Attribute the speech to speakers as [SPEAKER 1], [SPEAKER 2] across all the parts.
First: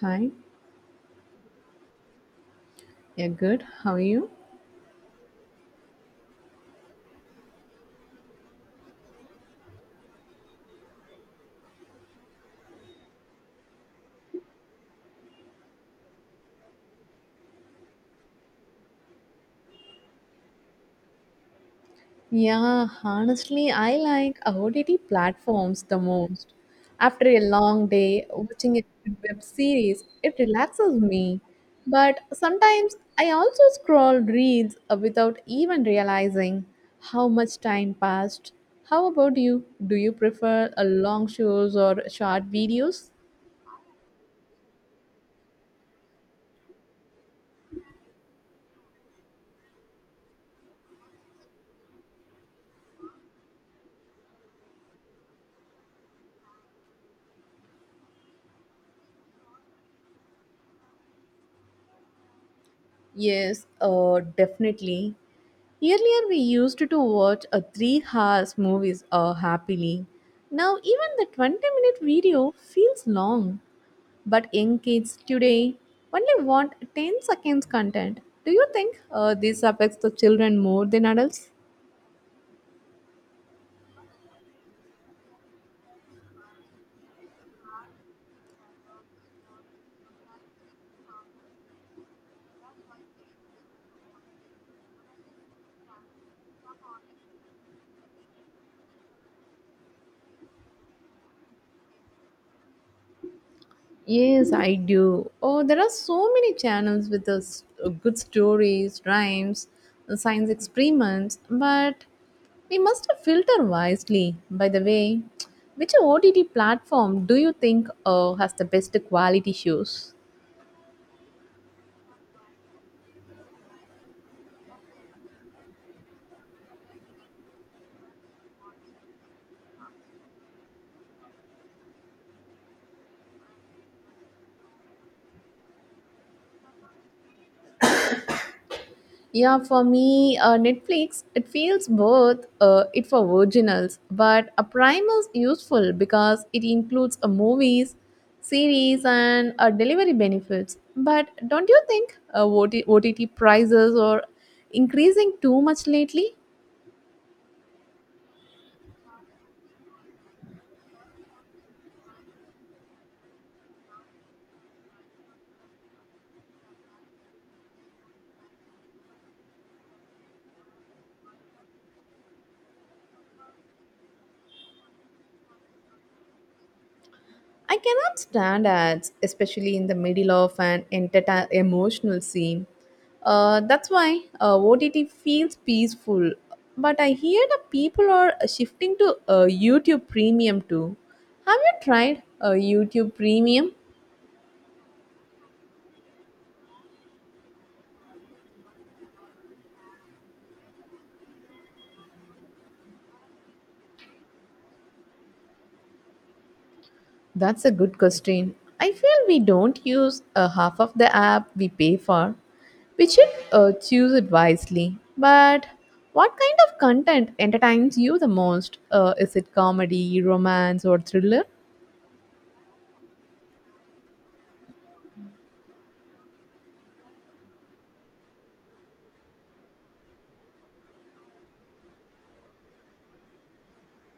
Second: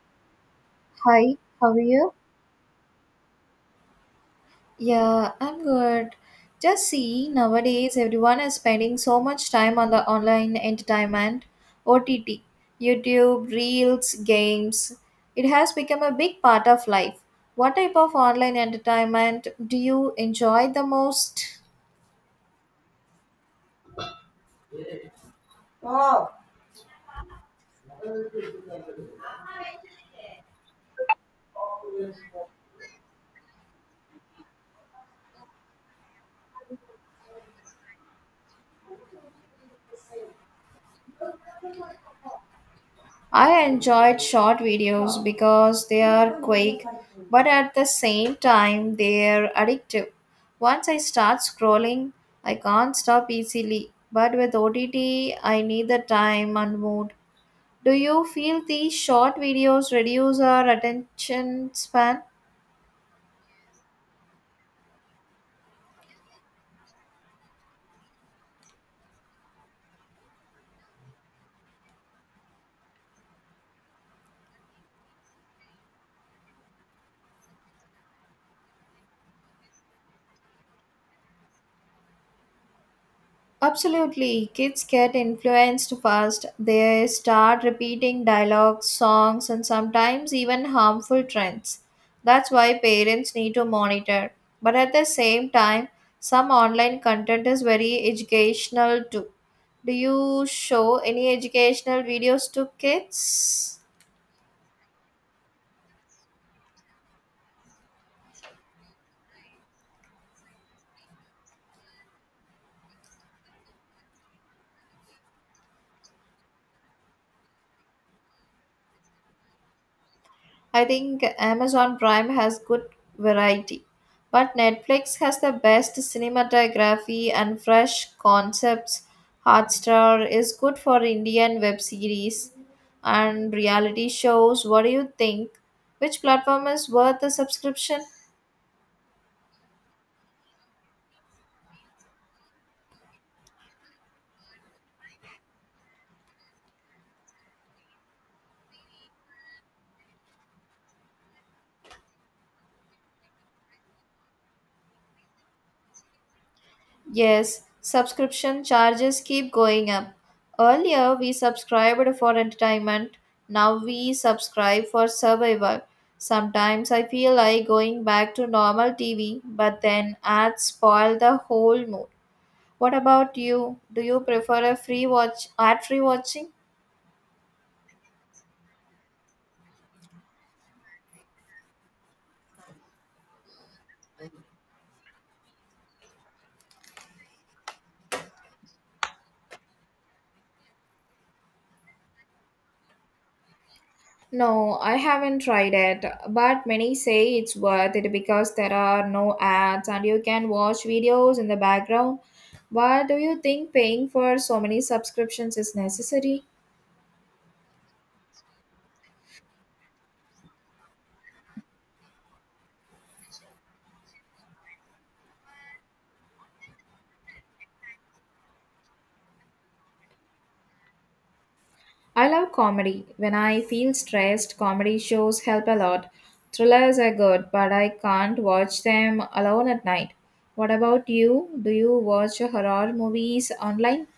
[SPEAKER 1] Hi,
[SPEAKER 2] Hi, how are you?
[SPEAKER 1] yeah, good. How are you?
[SPEAKER 2] Yeah, I'm good. Just see, nowadays everyone is spending so much time on the online entertainment, OTT, YouTube, Reels, games. It has become a big part of life. What type of online entertainment do you enjoy the most?
[SPEAKER 1] Yeah, honestly, I like OTT platforms the most. After a long day, watching a good web series, it relaxes me. But sometimes I also scroll reels without even realizing how much time passed. How about you? Do you prefer a long shows or short videos?
[SPEAKER 2] I enjoyed short videos because they are quick, but at the same time, they're addictive. Once I start scrolling, I can't stop easily. But with OTT, I need the time and mood. Do you feel these short videos reduce our attention span?
[SPEAKER 1] Yes, definitely. Earlier, we used to watch a 3 hours movies happily. Now, even the 20-minute video feels long. But young kids today only want 10 seconds content. Do you think this affects the children more than adults?
[SPEAKER 2] Absolutely. Kids get influenced fast. They start repeating dialogues, songs, and sometimes even harmful trends. That's why parents need to monitor. But at the same time, some online content is very educational too. Do you show any educational videos to kids?
[SPEAKER 1] Yes, I do. Oh, there are so many channels with us good stories, rhymes, science experiments, but we must filter wisely. By the way, which OTT platform do you think has the best quality shows?
[SPEAKER 2] I think Amazon Prime has good variety, but Netflix has the best cinematography and fresh concepts. Hotstar is good for Indian web series and reality shows. What do you think? Which platform is worth the subscription?
[SPEAKER 1] Yeah, for me, Netflix, it feels both it for originals, but a Prime is useful because it includes a movies, series, and delivery benefits. But don't you think OT- prices are increasing too much lately?
[SPEAKER 2] Yes, subscription charges keep going up. Earlier, we subscribed for entertainment. Now we subscribe for survival. Sometimes I feel like going back to normal TV, but then ads spoil the whole mood. What about you? Do you prefer a free watch ad free watching?
[SPEAKER 1] I cannot stand ads, especially in the middle of an entertain emotional scene. That's why OTT feels peaceful. But I hear the people are shifting to YouTube Premium too. Have you tried YouTube Premium?
[SPEAKER 2] No, I haven't tried it, but many say it's worth it because there are no ads and you can watch videos in the background. But do you think paying for so many subscriptions is necessary?
[SPEAKER 1] That's a good question. I feel we don't use a half of the app we pay for. We should choose it wisely. But what kind of content entertains you the most? Is it comedy, romance, or thriller?
[SPEAKER 2] I love comedy. When I feel stressed, comedy shows help a lot. Thrillers are good, but I can't watch them alone at night. What about you? Do you watch horror movies online?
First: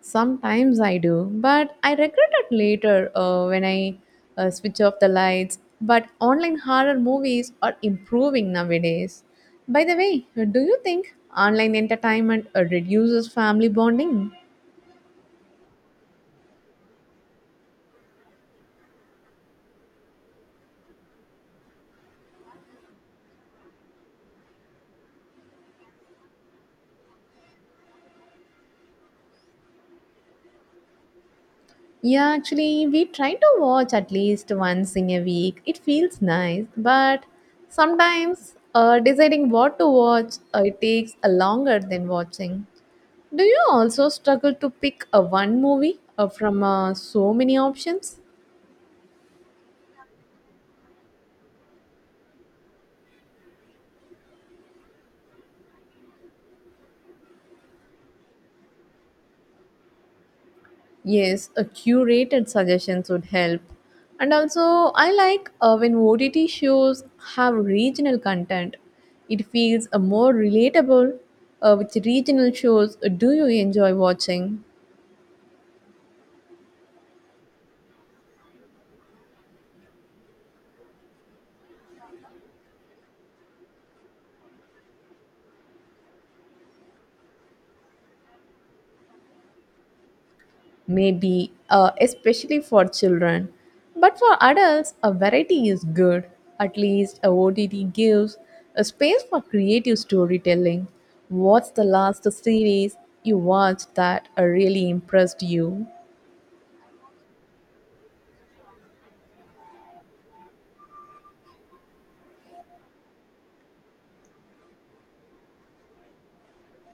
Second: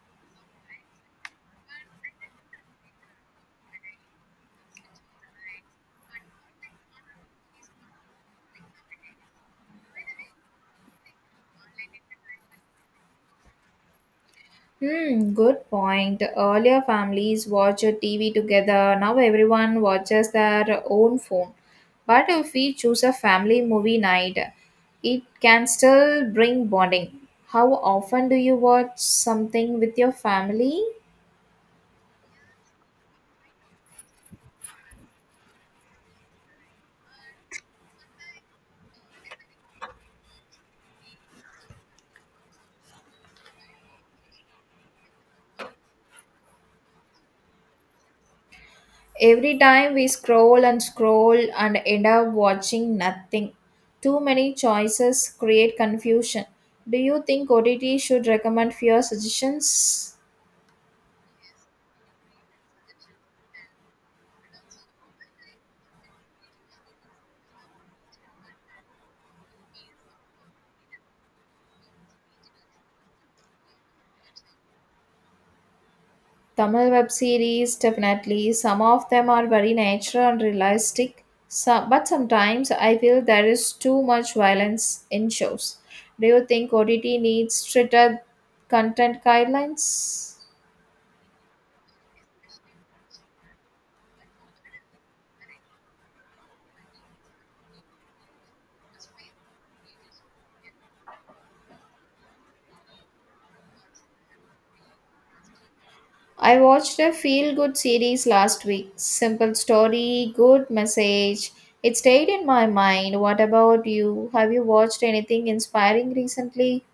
[SPEAKER 1] Sometimes I do, but I regret it later when I switch off the lights. But online horror movies are improving nowadays. By the way, do you think online entertainment reduces family bonding?
[SPEAKER 2] Hmm, good point. Earlier, families watch TV together. Now, everyone watches their own phone. But if we choose a family movie night, it can still bring bonding. How often do you watch something with your family?
[SPEAKER 1] Yeah, actually, we try to watch at least once in a week. It feels nice, but sometimes deciding what to watch it takes a longer than watching. Do you also struggle to pick a one movie from so many options?
[SPEAKER 2] Every time we scroll and scroll and end up watching nothing. Too many choices create confusion. Do you think OTT should recommend fewer suggestions?
[SPEAKER 1] Yes, a curated suggestions would help. And also, I like when OTT shows have regional content. It feels more relatable. Which regional shows do you enjoy watching?
[SPEAKER 2] Tamil web series, definitely. Some of them are very natural and realistic, some, but sometimes I feel there is too much violence in shows. Do you think OTT needs stricter content guidelines?
[SPEAKER 1] Maybe, especially for children. But for adults, a variety is good. At least a OTT gives a space for creative storytelling. What's the last series you watched that really impressed you?
[SPEAKER 2] I watched a feel good series last week. Simple story, good message. It stayed in my mind. What about you? Have you watched anything inspiring recently?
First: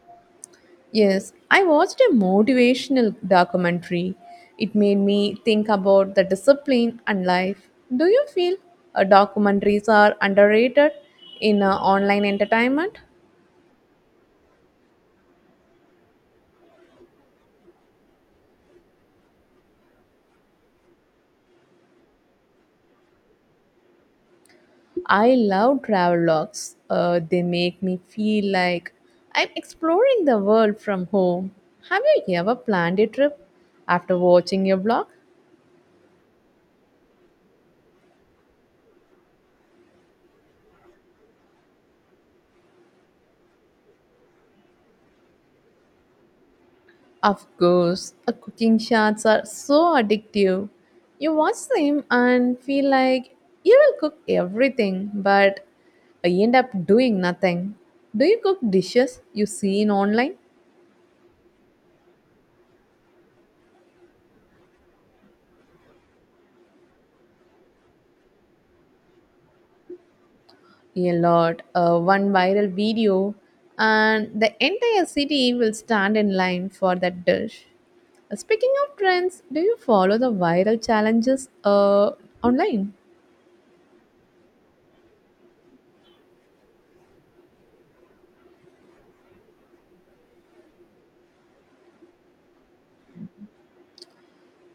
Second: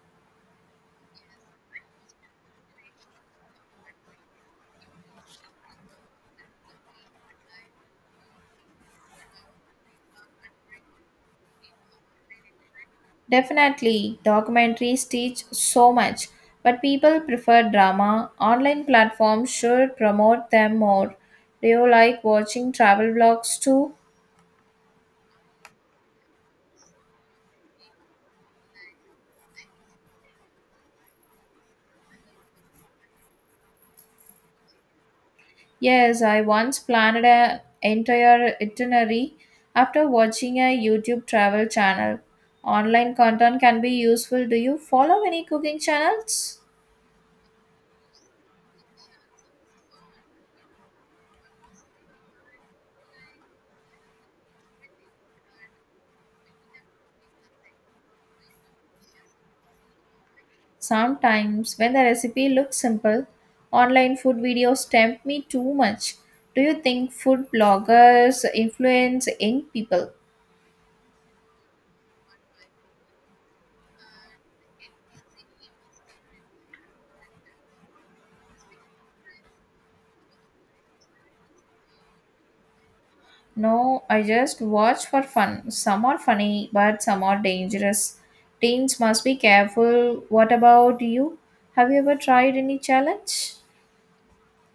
[SPEAKER 1] Yes, I watched a motivational documentary. It made me think about the discipline and life. Do you feel documentaries are underrated in online entertainment?
[SPEAKER 2] Definitely, documentaries teach so much, but people prefer drama. Online platforms should promote them more. Do you like watching travel vlogs too?
[SPEAKER 1] I love travelogues. They make me feel like I'm exploring the world from home. Have you ever planned a trip after watching your vlog?
[SPEAKER 2] Yes, I once planned an entire itinerary after watching a YouTube travel channel. Online content can be useful. Do you follow any cooking channels?
[SPEAKER 1] Of course, cooking shots are so addictive. You watch them and feel like you will cook everything, but you end up doing nothing. Do you cook dishes you see in online?
[SPEAKER 2] Sometimes, when the recipe looks simple, online food videos tempt me too much. Do you think food bloggers influence young people?
[SPEAKER 1] A lot. One viral video, and the entire city will stand in line for that dish. Speaking of trends, do you follow the viral challenges online?
[SPEAKER 2] No, I just watch for fun. Some are funny, but some are dangerous. Teens must be careful. What about you? Have you ever tried any challenge?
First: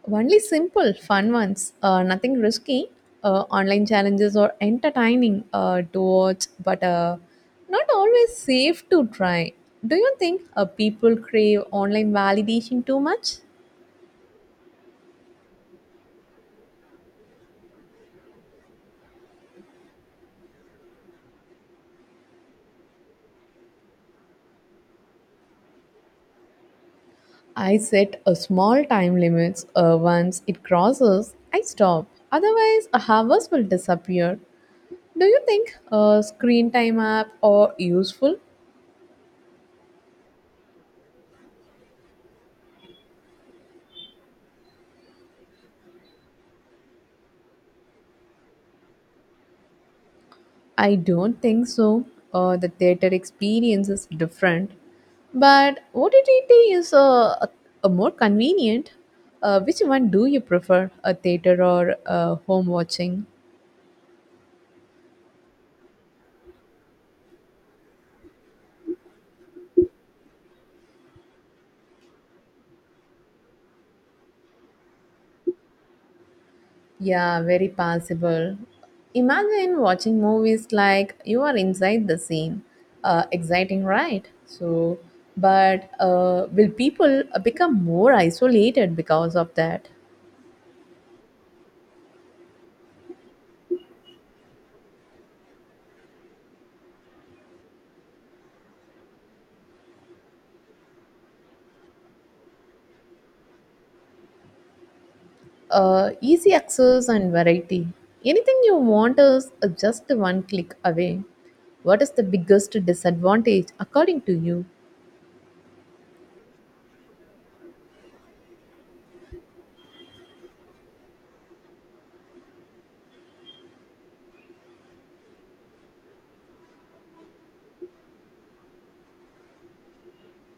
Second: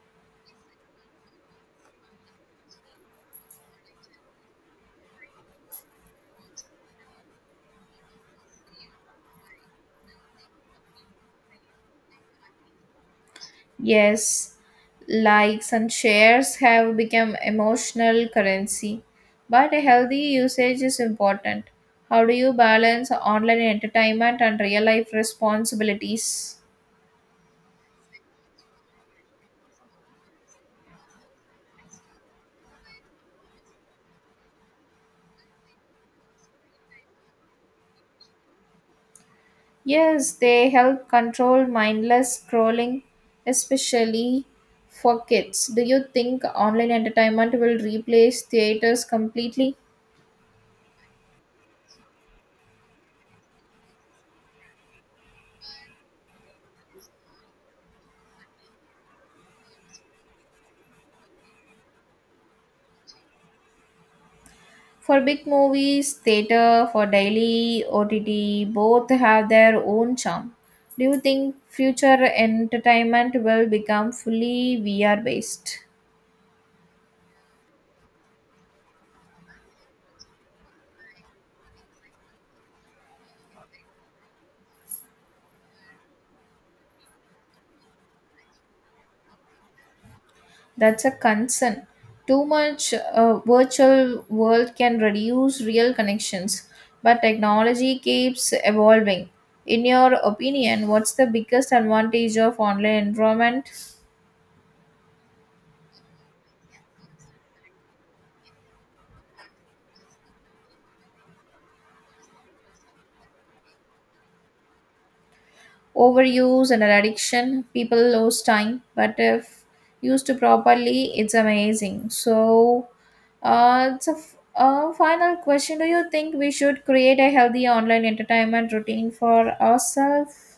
[SPEAKER 1] Only simple, fun ones, nothing risky. Online challenges are entertaining to watch, but not always safe to try. Do you think people crave online validation too much?
[SPEAKER 2] Yes, likes and shares have become emotional currency, but a healthy usage is important. How do you balance online entertainment and real life responsibilities?
[SPEAKER 1] I set a small time limits. Once it crosses, I stop. Otherwise, hours will disappear. Do you think a screen time app are useful?
[SPEAKER 2] Yes, they help control mindless scrolling, especially for kids. Do you think online entertainment will replace theaters completely?
[SPEAKER 1] I don't think so. The theater experience is different, but OTT is a, a more convenient. Which one do you prefer, a theater or home watching?
[SPEAKER 2] For big movies, theater, for daily OTT, both have their own charm. Do you think future entertainment will become fully VR based?
[SPEAKER 1] Yeah, very possible. Imagine watching movies like you are inside the scene. Exciting, right? But will people become more isolated because of that?
[SPEAKER 2] That's a concern. Too much virtual world can reduce real connections, but technology keeps evolving. In your opinion, what's the biggest advantage of online environment?
[SPEAKER 1] Easy access and variety. Anything you want is just one click away. What is the biggest disadvantage according to you?
[SPEAKER 2] Overuse and an addiction, people lose time, but if used to properly, it's amazing. So it's a final question, do you think we should create a healthy online entertainment routine for ourselves?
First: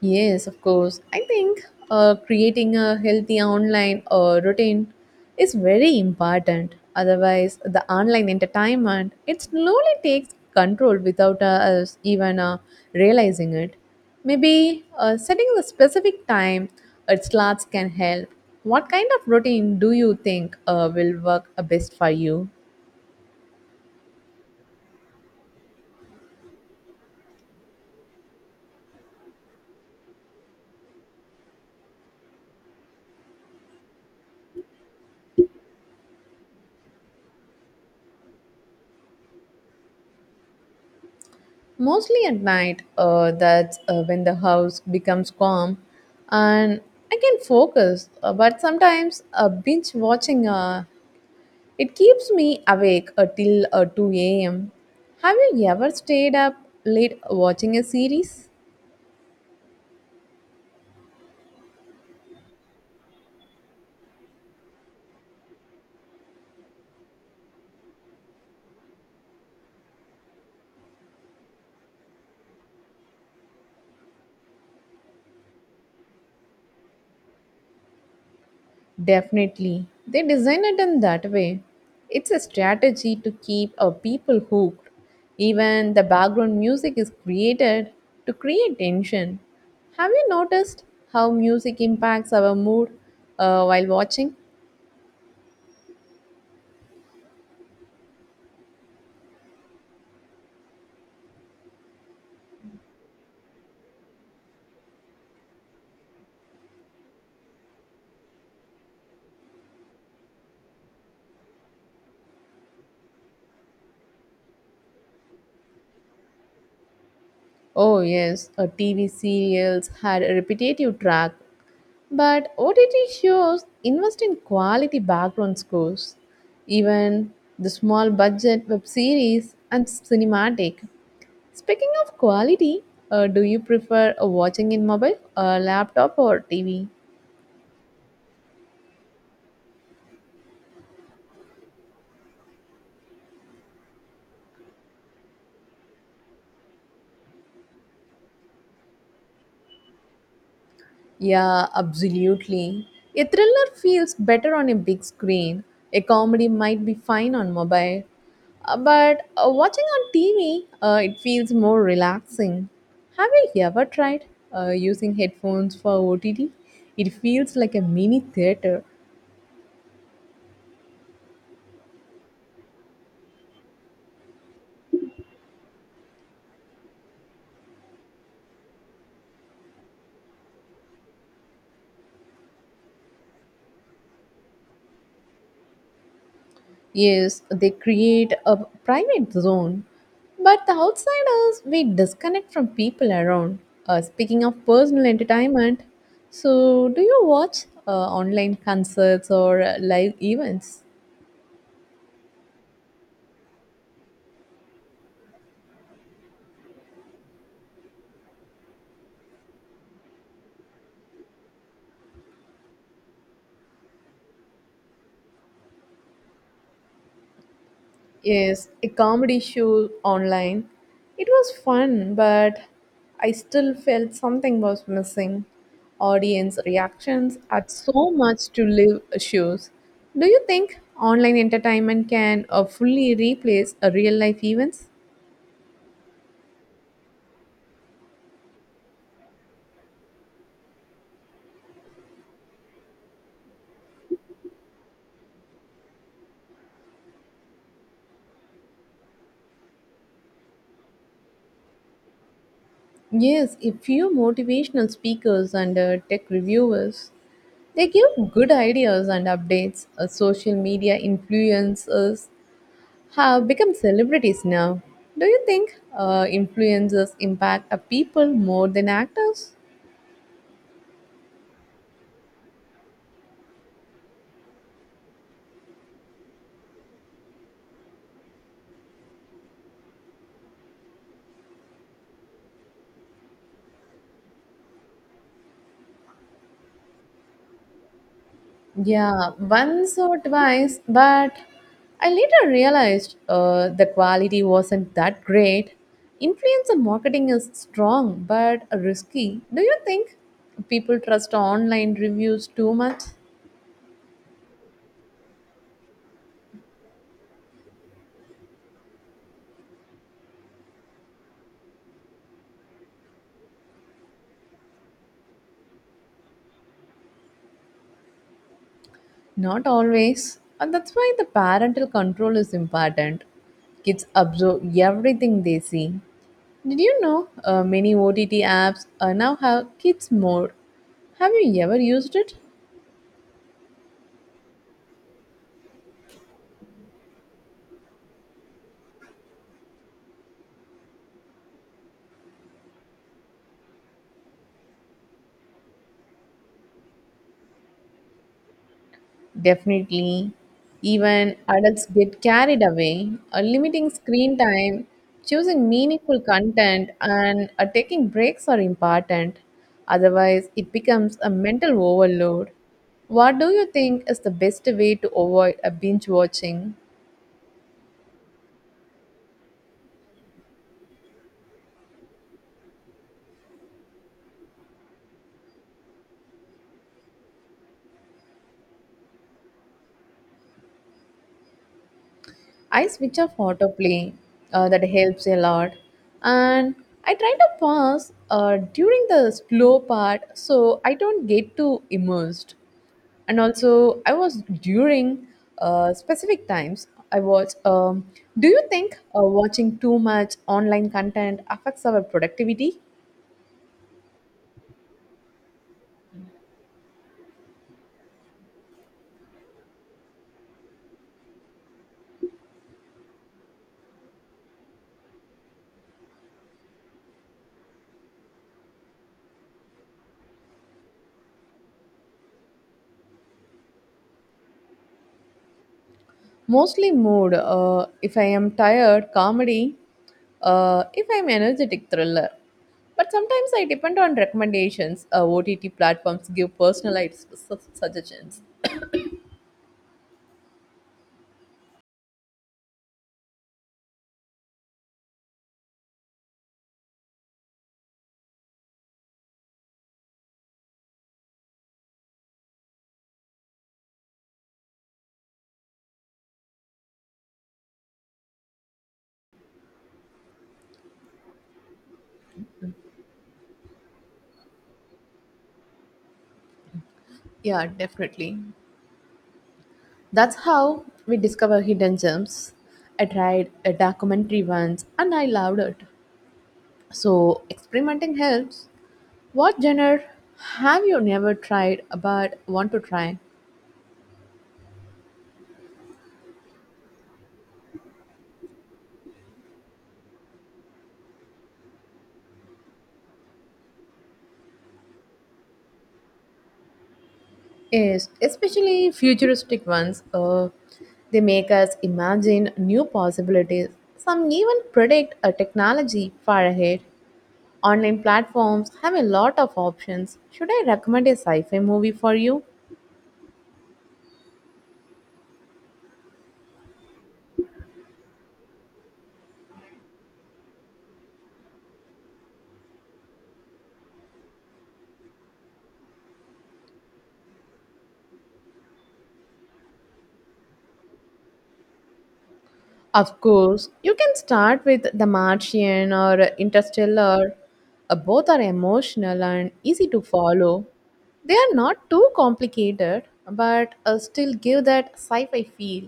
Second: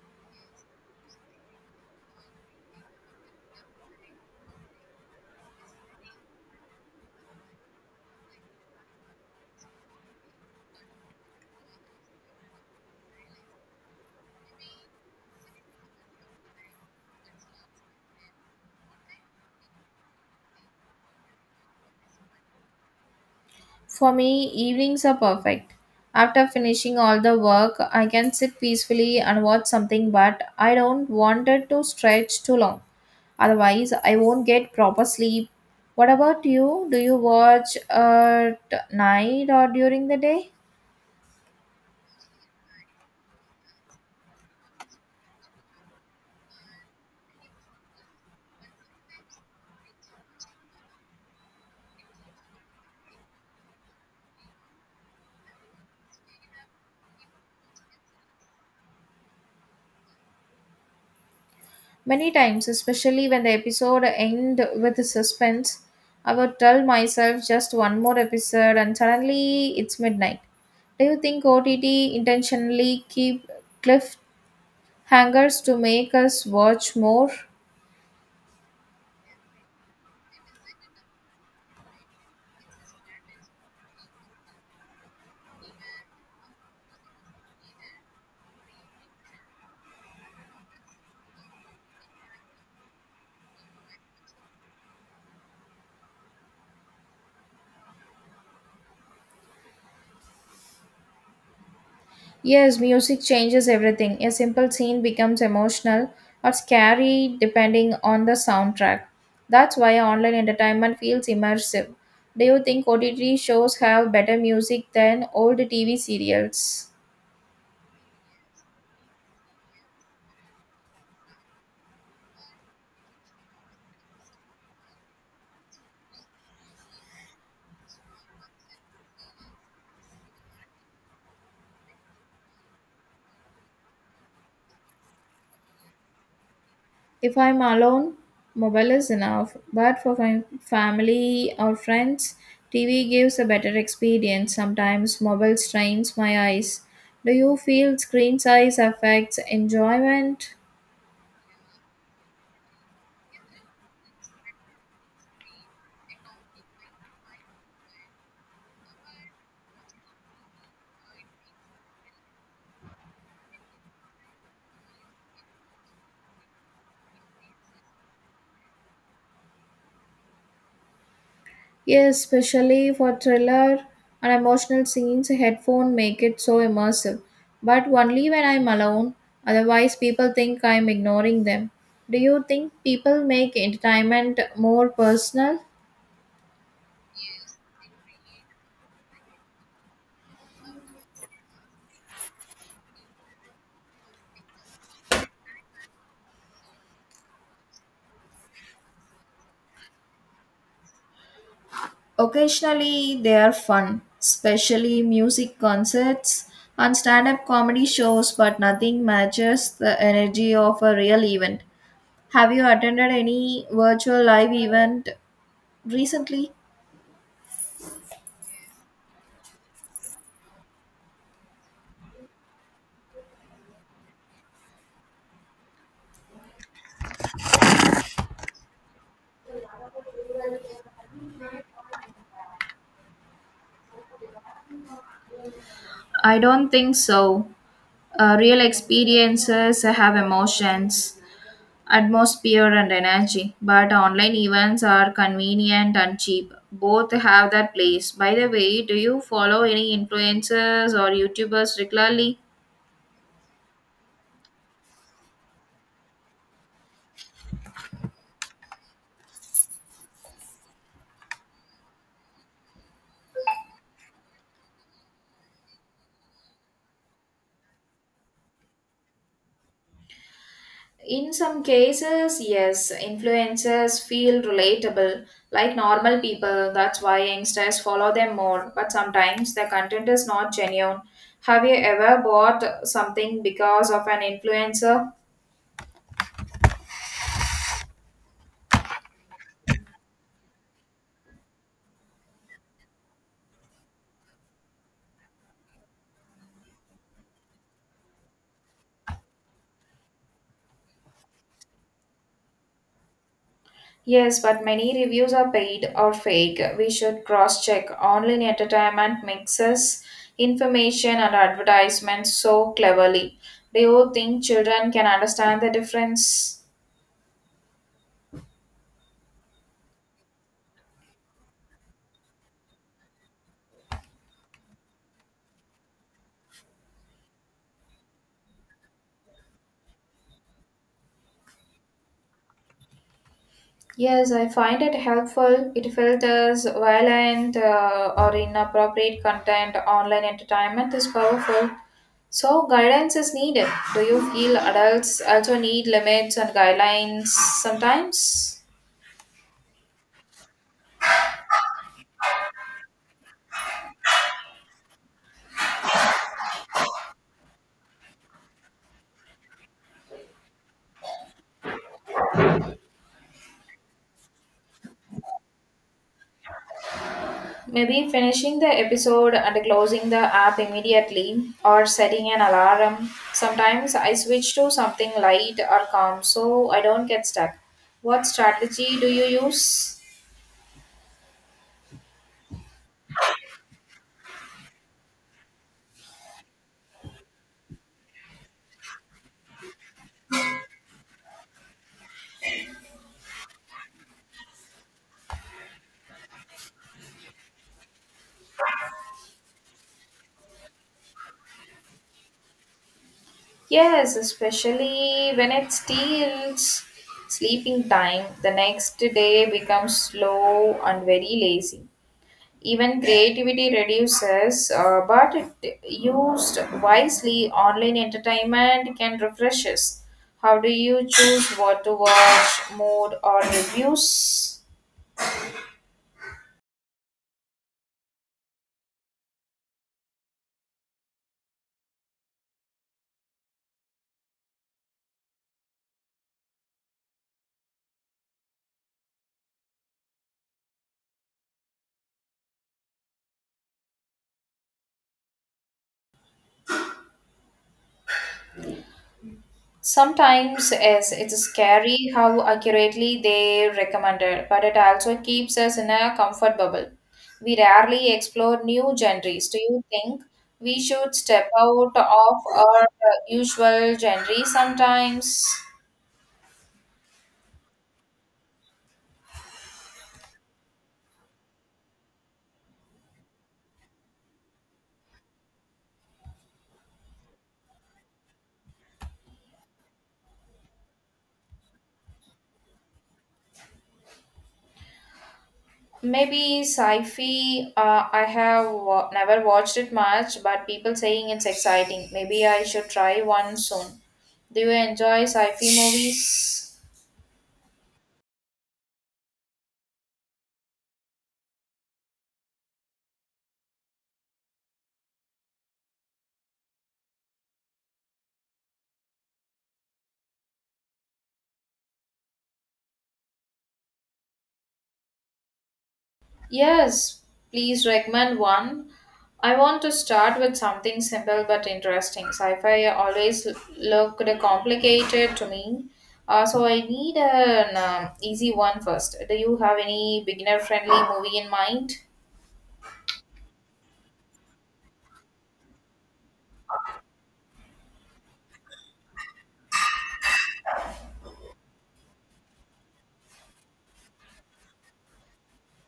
[SPEAKER 1] Yes, of course. I think creating a healthy online routine is very important. Otherwise, the online entertainment it slowly takes control without us even realizing it. Maybe setting the specific time it slots can help. What kind of routine do you think will work best for you?
[SPEAKER 2] For me, evenings are perfect. After finishing all the work, I can sit peacefully and watch something, but I don't want it to stretch too long. Otherwise, I won't get proper sleep. What about you? Do you watch at night or during the day?
[SPEAKER 1] Mostly at night, that's when the house becomes calm and I can focus. But sometimes binge watching it keeps me awake till 2 a.m. Have you ever stayed up late watching a series?
[SPEAKER 2] Many times, especially when the episode end with suspense, I would tell myself just one more episode and suddenly it's midnight. Do you think OTT intentionally keep cliffhangers to make us watch more?
[SPEAKER 1] Definitely. They design it in that way. It's a strategy to keep our people hooked. Even the background music is created to create tension. Have you noticed how music impacts our mood while watching?
[SPEAKER 2] Yes, music changes everything. A simple scene becomes emotional or scary depending on the soundtrack. That's why online entertainment feels immersive. Do you think OTT shows have better music than old TV serials?
[SPEAKER 1] Oh, yes, a TV serials had a repetitive track, but OTT shows invest in quality background scores. Even the small budget web series and cinematic. Speaking of quality, do you prefer watching in mobile, laptop, or TV?
[SPEAKER 2] If I'm alone, mobile is enough. But for my family or friends, TV gives a better experience. Sometimes mobile strains my eyes. Do you feel screen size affects enjoyment?
[SPEAKER 1] Yeah, absolutely. A thriller feels better on a big screen. A comedy might be fine on mobile. But Watching on TV, it feels more relaxing. Have you ever tried using headphones for OTT? It feels like a mini theater.
[SPEAKER 2] Yes, especially for thriller and emotional scenes, headphone make it so immersive. But only when I'm alone, otherwise people think I'm ignoring them. Do you think people make entertainment more personal?
[SPEAKER 1] Yes, they create a private zone, but the outsiders we disconnect from people around. Speaking of personal entertainment, so do you watch online concerts or live events?
[SPEAKER 2] Occasionally they are fun, especially music concerts and stand-up comedy shows, but nothing matches the energy of a real event. Have you attended any virtual live event recently?
[SPEAKER 1] Yes, a comedy show online. It was fun, but I still felt something was missing. Audience reactions had so much to live shows. Do you think online entertainment can fully replace real life events?
[SPEAKER 2] I don't think so. Real experiences have emotions, atmosphere, and energy, but online events are convenient and cheap. Both have their place. By the way, do you follow any influencers or YouTubers regularly?
[SPEAKER 1] Yes, a few motivational speakers and tech reviewers. They give good ideas and updates. Social media influencers have become celebrities now. Do you think influencers impact a people more than actors?
[SPEAKER 2] In some cases, yes, influencers feel relatable like normal people. That's why youngsters follow them more. But sometimes the content is not genuine. Have you ever bought something because of an influencer?
[SPEAKER 1] Yeah, once or twice, but I later realized the quality wasn't that great. Influencer marketing is strong but risky. Do you think people trust online reviews too much?
[SPEAKER 2] Yes, but many reviews are paid or fake. We should cross check. Online entertainment mixes information and advertisements so cleverly. Do you think children can understand the difference?
[SPEAKER 1] Not always. And that's why the parental control is important. Kids absorb everything they see. Did you know many OTT apps now have kids mode? Have you ever used it?
[SPEAKER 2] Yes, I find it helpful. It filters violent or inappropriate content. Online entertainment is powerful. So, guidance is needed. Do you feel adults also need limits and guidelines sometimes?
[SPEAKER 1] Definitely. Even adults get carried away, limiting screen time, choosing meaningful content, and taking breaks are important. Otherwise, it becomes a mental overload. What do you think is the best way to avoid a binge watching?
[SPEAKER 2] Maybe finishing the episode and closing the app immediately or setting an alarm. Sometimes I switch to something light or calm so I don't get stuck. What strategy do you use?
[SPEAKER 1] I switch off autoplay, that helps a lot. And I try to pause during the slow part so I don't get too immersed. And also I was during specific times I was Do you think watching too much online content affects our productivity?
[SPEAKER 2] Yes, especially when it steals sleeping time. The next day becomes slow and very lazy. Even creativity reduces, but it used wisely, online entertainment can refresh us. How do you choose what to watch, mode, or reviews?
[SPEAKER 1] Mostly mood. If I am tired, comedy. If I'm energetic, thriller. But sometimes I depend on recommendations. OTT platforms give personalized suggestions.
[SPEAKER 2] Sometimes yes, it's scary how accurately they recommended, but it also keeps us in a comfort bubble. We rarely explore new genres. Do you think we should step out of our usual genre sometimes?
[SPEAKER 1] Yeah, definitely. That's how we discover hidden gems. I tried a documentary once and I loved it. So, experimenting helps. What genre have you never tried but want to try?
[SPEAKER 2] Maybe sci-fi. I have never watched it much, but people saying it's exciting. Maybe I should try one soon. Do you enjoy sci-fi movies?
[SPEAKER 1] Yes, especially futuristic ones. They make us imagine new possibilities. Some even predict a technology far ahead. Online platforms have a lot of options. Should I recommend a sci fi movie for you?
[SPEAKER 2] Yes, please recommend one. I want to start with something simple but interesting. Sci-fi always looked complicated to me, so I need an easy one first. Do you have any beginner-friendly movie in mind?
[SPEAKER 1] Of course, you can start with The Martian or Interstellar. Both are emotional and easy to follow. They are not too complicated, but still give that sci fi feel.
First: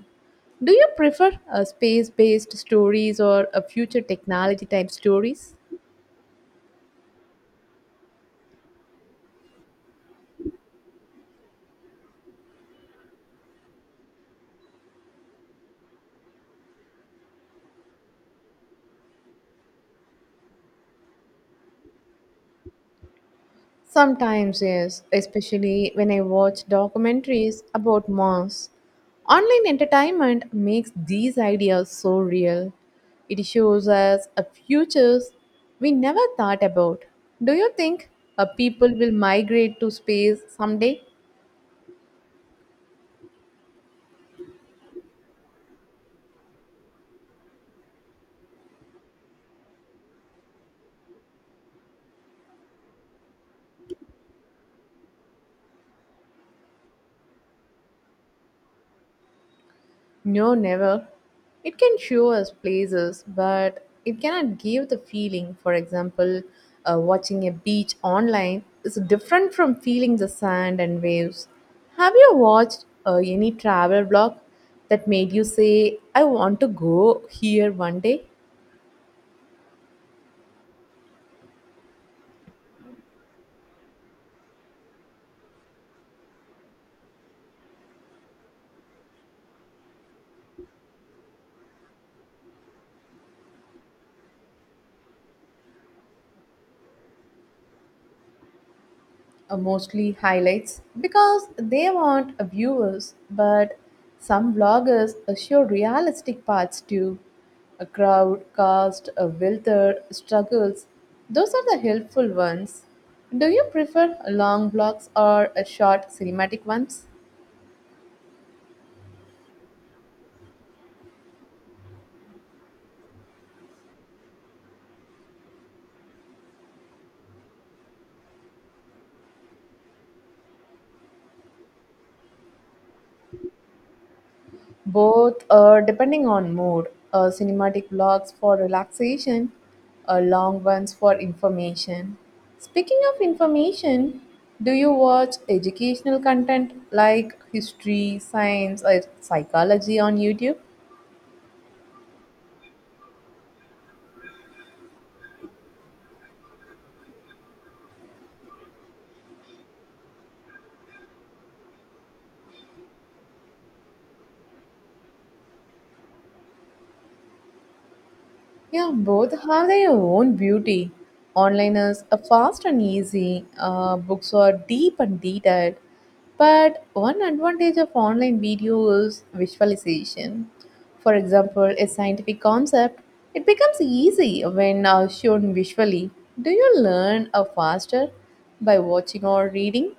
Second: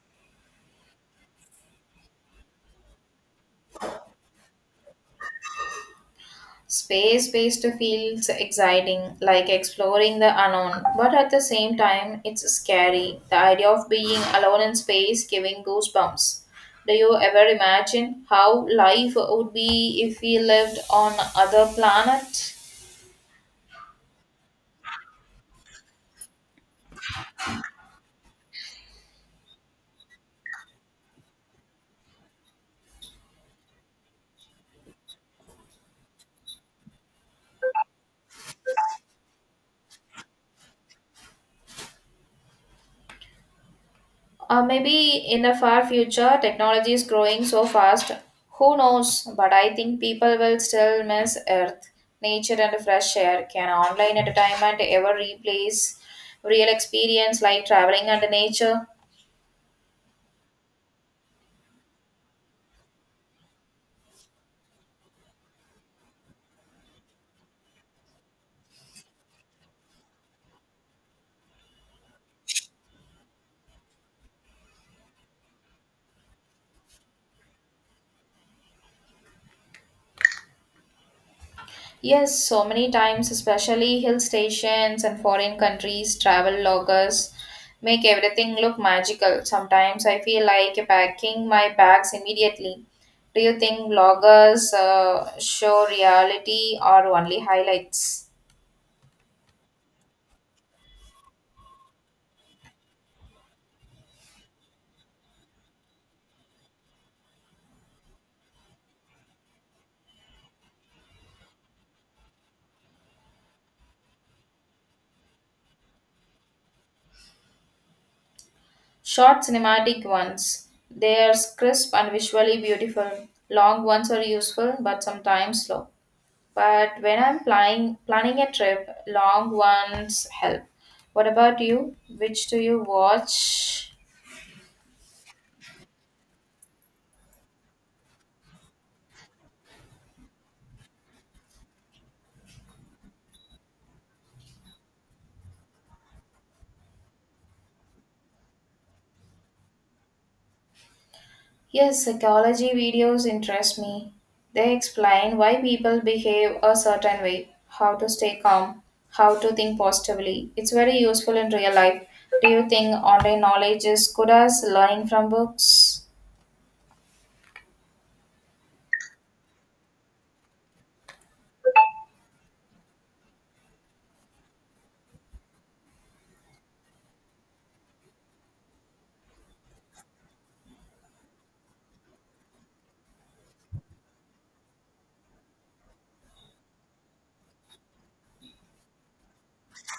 [SPEAKER 1] Do you prefer space based stories or future technology type stories?
[SPEAKER 2] Space based feels exciting, like exploring the unknown, but at the same time, it's scary. The idea of being alone in space giving goosebumps. Do you ever imagine how life would be if we lived on other planet?
[SPEAKER 1] Sometimes, yes, especially when I watch documentaries about Mars. Online entertainment makes these ideas so real. It shows us a futures we never thought about. Do you think people will migrate to space someday?
[SPEAKER 2] Maybe in the far future, technology is growing so fast. Who knows? But I think people will still miss Earth, nature, and fresh air. Can online entertainment ever replace real experience like traveling and nature?
[SPEAKER 1] No, never. It can show us places, but it cannot give the feeling. For example, watching a beach online is different from feeling the sand and waves. Have you watched any travel blog that made you say, I want to go here one day?
[SPEAKER 2] Yes, so many times, especially hill stations and foreign countries, travel loggers make everything look magical. Sometimes I feel like packing my bags immediately. Do you think bloggers show reality or only highlights?
[SPEAKER 1] Mostly highlights because they want viewers, but some vloggers show realistic parts too. A crowd, cast, a welter, struggles. Those are the helpful ones. Do you prefer long vlogs or short cinematic ones?
[SPEAKER 2] Short cinematic ones. They are crisp and visually beautiful. Long ones are useful but sometimes slow. But when I'm planning a trip, long ones help. What about you? Which do you watch?
[SPEAKER 1] Both, depending on mood, cinematic vlogs for relaxation, long ones for information. Speaking of information, do you watch educational content like history, science, or psychology on YouTube?
[SPEAKER 2] Yes, psychology videos interest me. They explain why people behave a certain way, how to stay calm, how to think positively. It's very useful in real life. Do you think online knowledge is good as learning from books?
[SPEAKER 1] Yeah, both have their own beauty. Onliners are fast and easy, books are deep and detailed. But one advantage of online video is visualization. For example, a scientific concept, it becomes easy when shown visually. Do you learn faster by watching or reading?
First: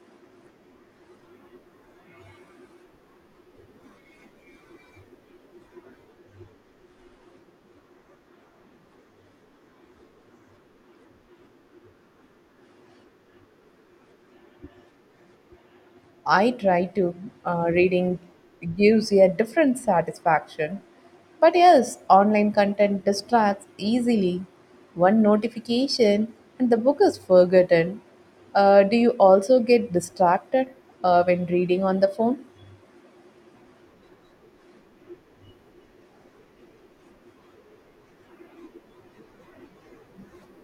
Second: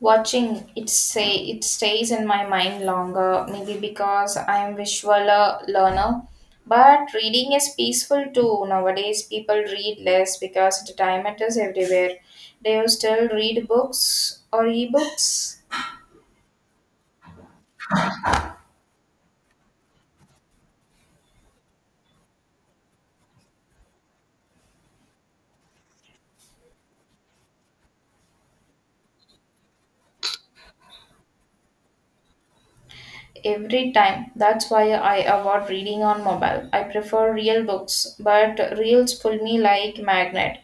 [SPEAKER 2] Watching it say it stays in my mind longer, maybe because I am visual learner. But reading is peaceful too. Nowadays, people read less because entertainment is everywhere. They will still read books or ebooks
[SPEAKER 1] I try to Reading gives a different satisfaction. But yes, online content distracts easily. One notification and the book is forgotten. Do you also get distracted when reading on the phone?
[SPEAKER 2] every time. That's why I avoid reading on mobile. I prefer real books, but reels pull me like magnet.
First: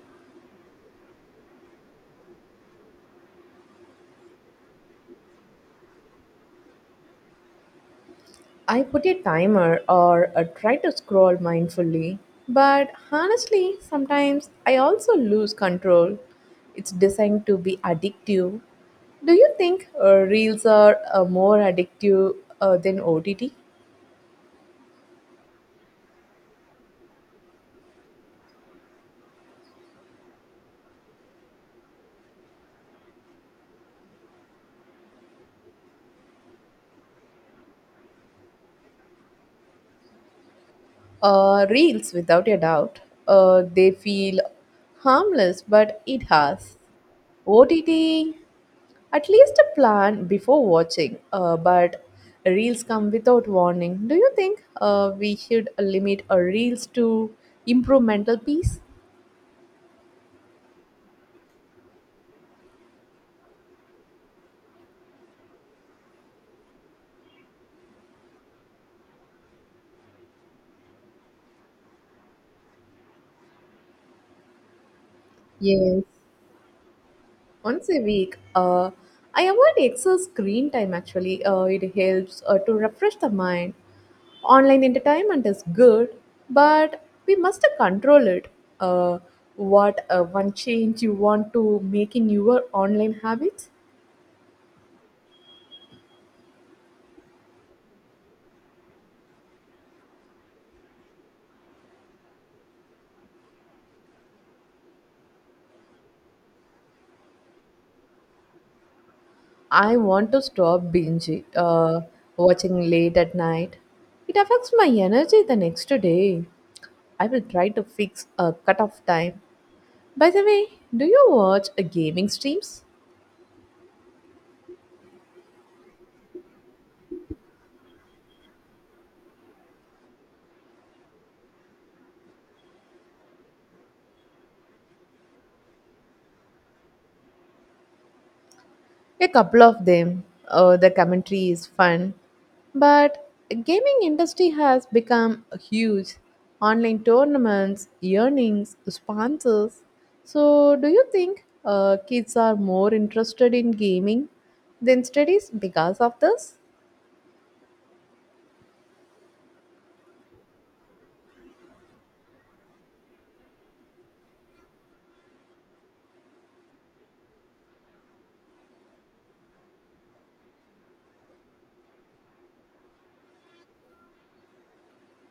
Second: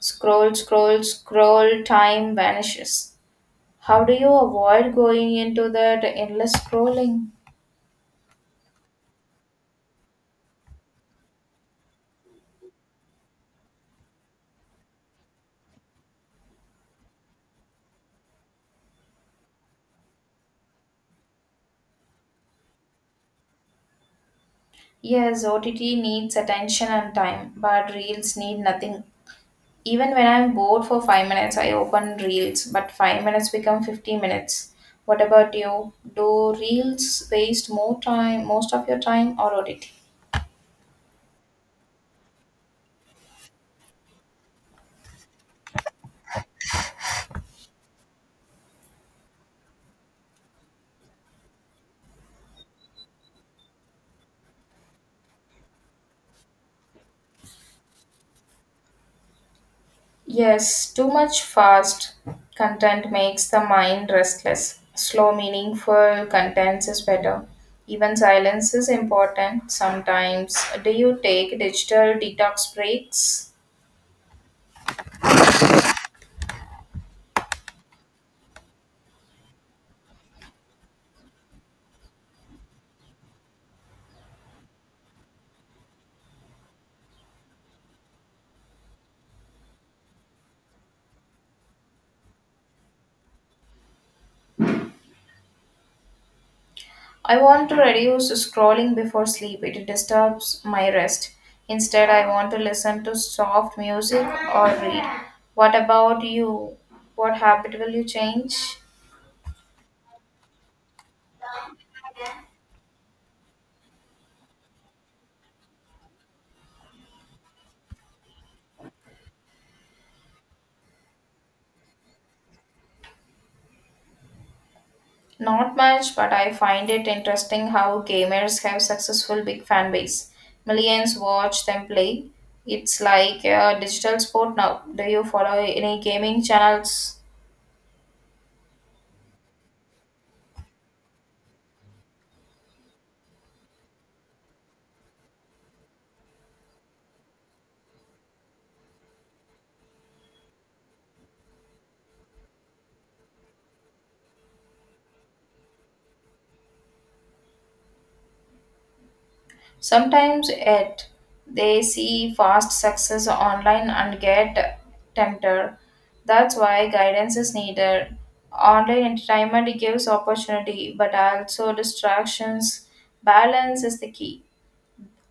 [SPEAKER 2] Scroll, scroll, scroll. Time vanishes. How do you avoid going into that endless scrolling?
[SPEAKER 1] I put a timer or try to scroll mindfully, but honestly, sometimes I also lose control. It's designed to be addictive. Do you think reels are more addictive than OTT?
[SPEAKER 2] Yes, OTT needs attention and time, but Reels need nothing. Even when I'm bored for 5 minutes, I open Reels, but 5 minutes become 50 minutes. What about you? Do Reels waste more time, most of your time, or OTT?
[SPEAKER 1] Reels, without a doubt, they feel harmless, but it has. OTT at least a plan before watching, but reels come without warning. Do you think we should limit our reels to improve mental peace?
[SPEAKER 2] Yes, too much fast content makes the mind restless. Slow, meaningful contents is better. Even silence is important sometimes. Do you take digital detox breaks?
[SPEAKER 1] Yes. Once a week, I avoid excess screen time actually. It helps to refresh the mind. Online entertainment is good, but we must control it. Uh, what one change you want to make in your online habits?
[SPEAKER 2] I want to reduce scrolling before sleep. It disturbs my rest. Instead, I want to listen to soft music or read. What about you? What habit will you change?
[SPEAKER 1] I want to stop binge uh, watching late at night. It affects my energy the next day. I will try to fix a cutoff time. By the way, do you watch gaming streams?
[SPEAKER 2] Not much, but I find it interesting how gamers have successful big fan base. Millions watch them play. It's like a digital sport now. Do you follow any gaming channels?
[SPEAKER 1] A couple of them. The commentary is fun, but gaming industry has become huge. Online tournaments, earnings, sponsors. So, do you think kids are more interested in gaming than studies because of this?
[SPEAKER 2] Sometimes it, they see fast success online and get tempted. That's why guidance is needed. Online entertainment gives opportunity, but also distractions. Balance is the key.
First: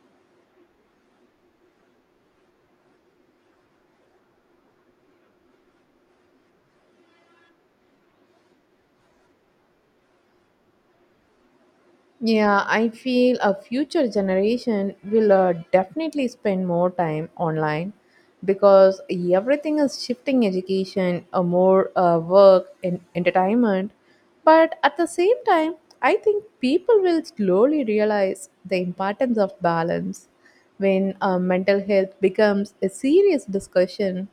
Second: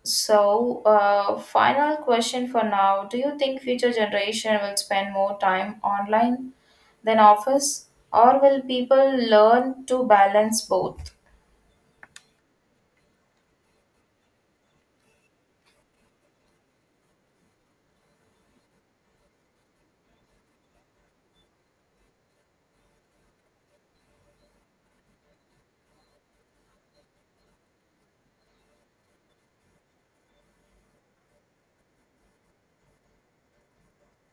[SPEAKER 2] So, final question for now. Do you think future generation will spend more time online than office, or will people learn to balance both?
[SPEAKER 1] Yeah, I feel a future generation will definitely spend more time online because everything is shifting education, more work and entertainment. But at the same time, I think people will slowly realize the importance of balance when mental health becomes a serious discussion.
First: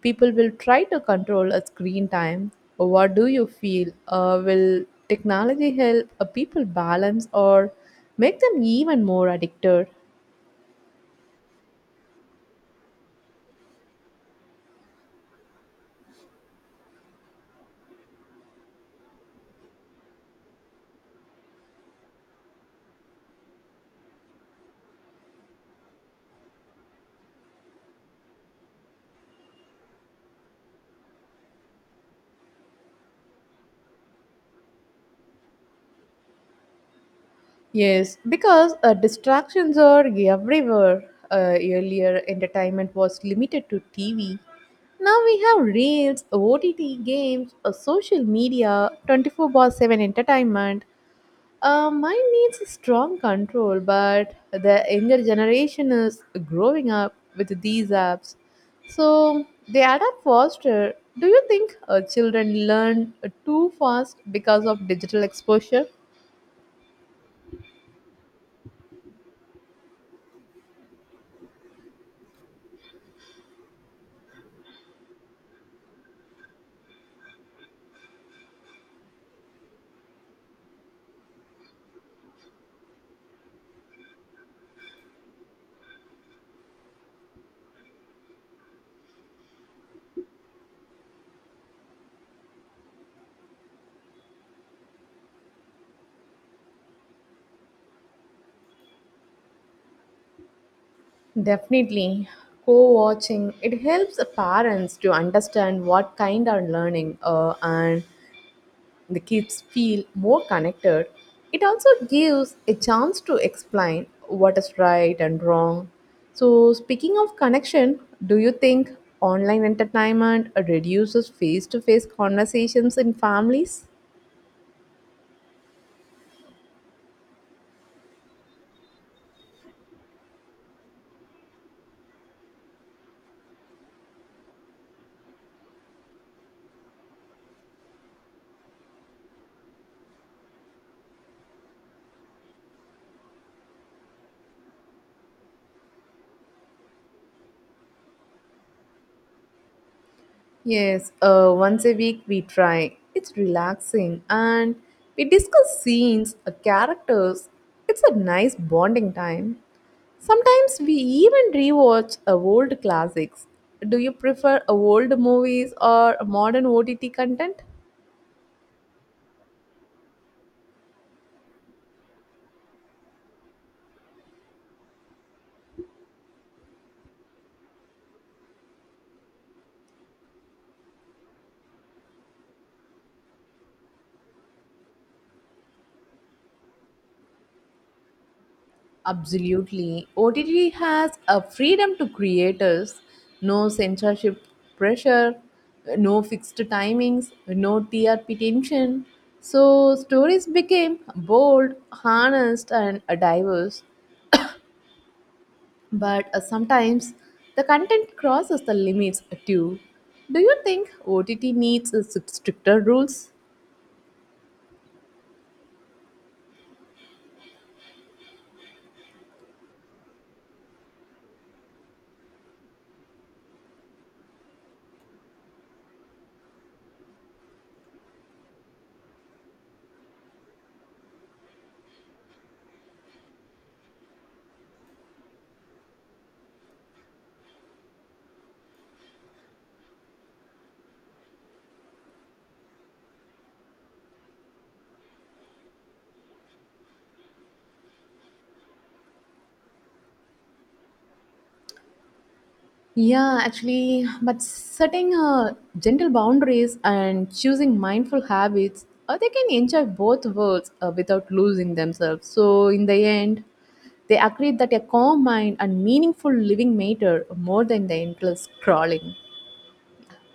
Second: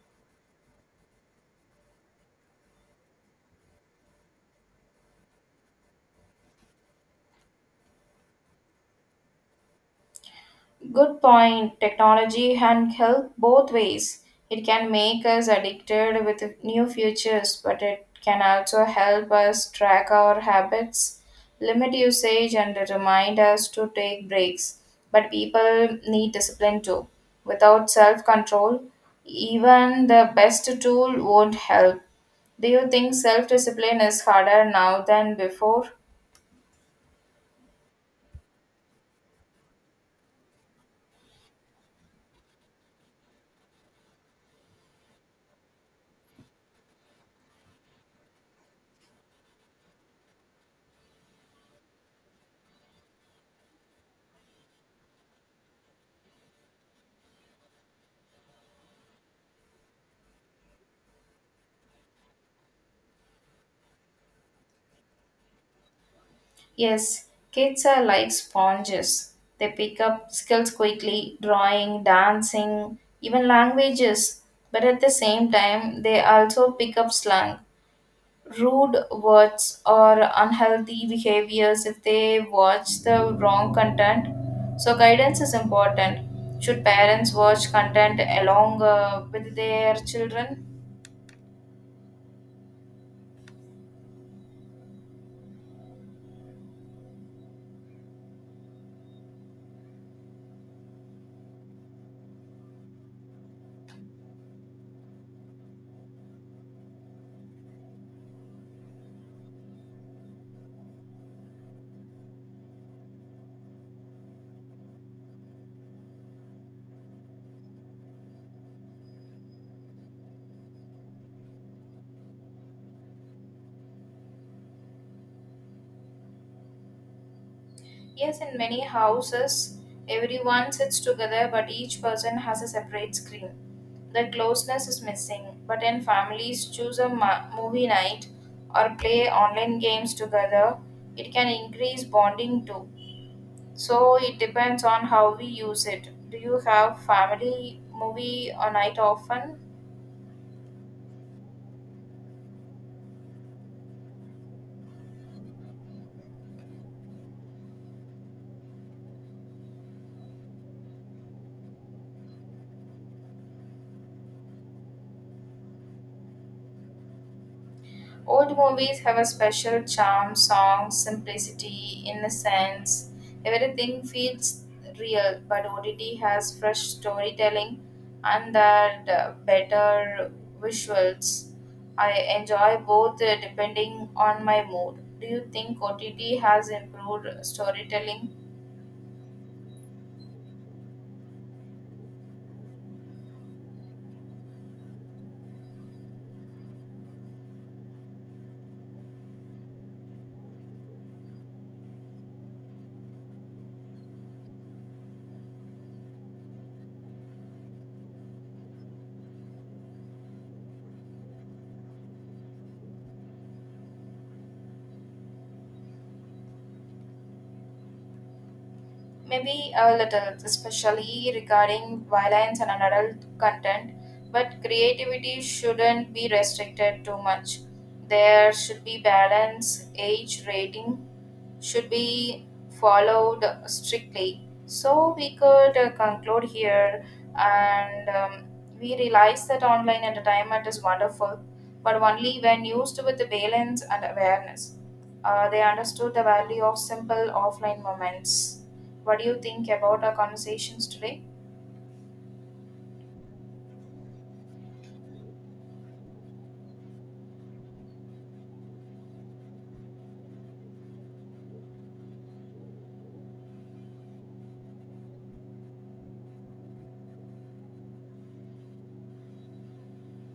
[SPEAKER 1] People will try to control a screen time. What do you feel? Will technology help people balance or make them even more addicted?
[SPEAKER 2] Good point. Technology and health both ways. It can make us addicted with new futures, but it can also help us track our habits, limit usage, and remind us to take breaks. But people need discipline too. Without self control, even the best tool won't help. Do you think self discipline is harder now than before?
[SPEAKER 1] Yes, because distractions are everywhere. Earlier, entertainment was limited to TV. Now we have reels, OTT games, social media, 24 bar 7 entertainment. Mine needs a strong control, but the younger generation is growing up with these apps, so they adapt faster. Do you think children learn too fast because of digital exposure?
[SPEAKER 2] Yes, kids are like sponges. They pick up skills quickly, drawing, dancing, even languages. But at the same time, they also pick up slang, rude words, or unhealthy behaviors if they watch the wrong content. So, guidance is important. Should parents watch content along with their children?
[SPEAKER 1] Definitely. Co watching, it helps parents to understand what kind are learning and the kids feel more connected. It also gives a chance to explain what is right and wrong. So, speaking of connection, do you think online entertainment reduces face to face conversations in families?
[SPEAKER 2] Yes, in many houses, everyone sits together, but each person has a separate screen. The closeness is missing. But in families, choose a movie night or play online games together. It can increase bonding too. So it depends on how we use it. Do you have family movie or night often?
[SPEAKER 1] Yes, once a week we try. It's relaxing and we discuss scenes, characters. It's a nice bonding time. Sometimes we even rewatch old classics. Do you prefer old movies or modern OTT content?
[SPEAKER 2] Old movies have a special charm, songs, simplicity, innocence. Everything feels real, but ODD has fresh storytelling and that better visuals. I enjoy both depending on my mood. Do you think OTT has improved storytelling?
[SPEAKER 1] Absolutely. OTT has a freedom to creators, no censorship pressure, no fixed timings, no TRP tension. So stories became bold, honest, and diverse. But sometimes the content crosses the limits too. Do you think OTT needs stricter rules?
[SPEAKER 2] Maybe a little, especially regarding violence and adult content, but creativity shouldn't be restricted too much. There should be balance, age rating should be followed strictly. So we could conclude here, and we realize that online entertainment is wonderful, but only when used with the balance and awareness. They understood the value of simple offline moments. What do you think about our conversations today?
[SPEAKER 1] Yeah, actually, but setting gentle boundaries and choosing mindful habits, they can enjoy both worlds without losing themselves. So, in the end, they agreed that a calm mind and meaningful living matter more than the endless scrolling.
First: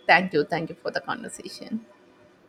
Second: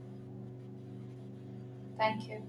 [SPEAKER 1] Thank you for the conversation.
[SPEAKER 2] Thank you.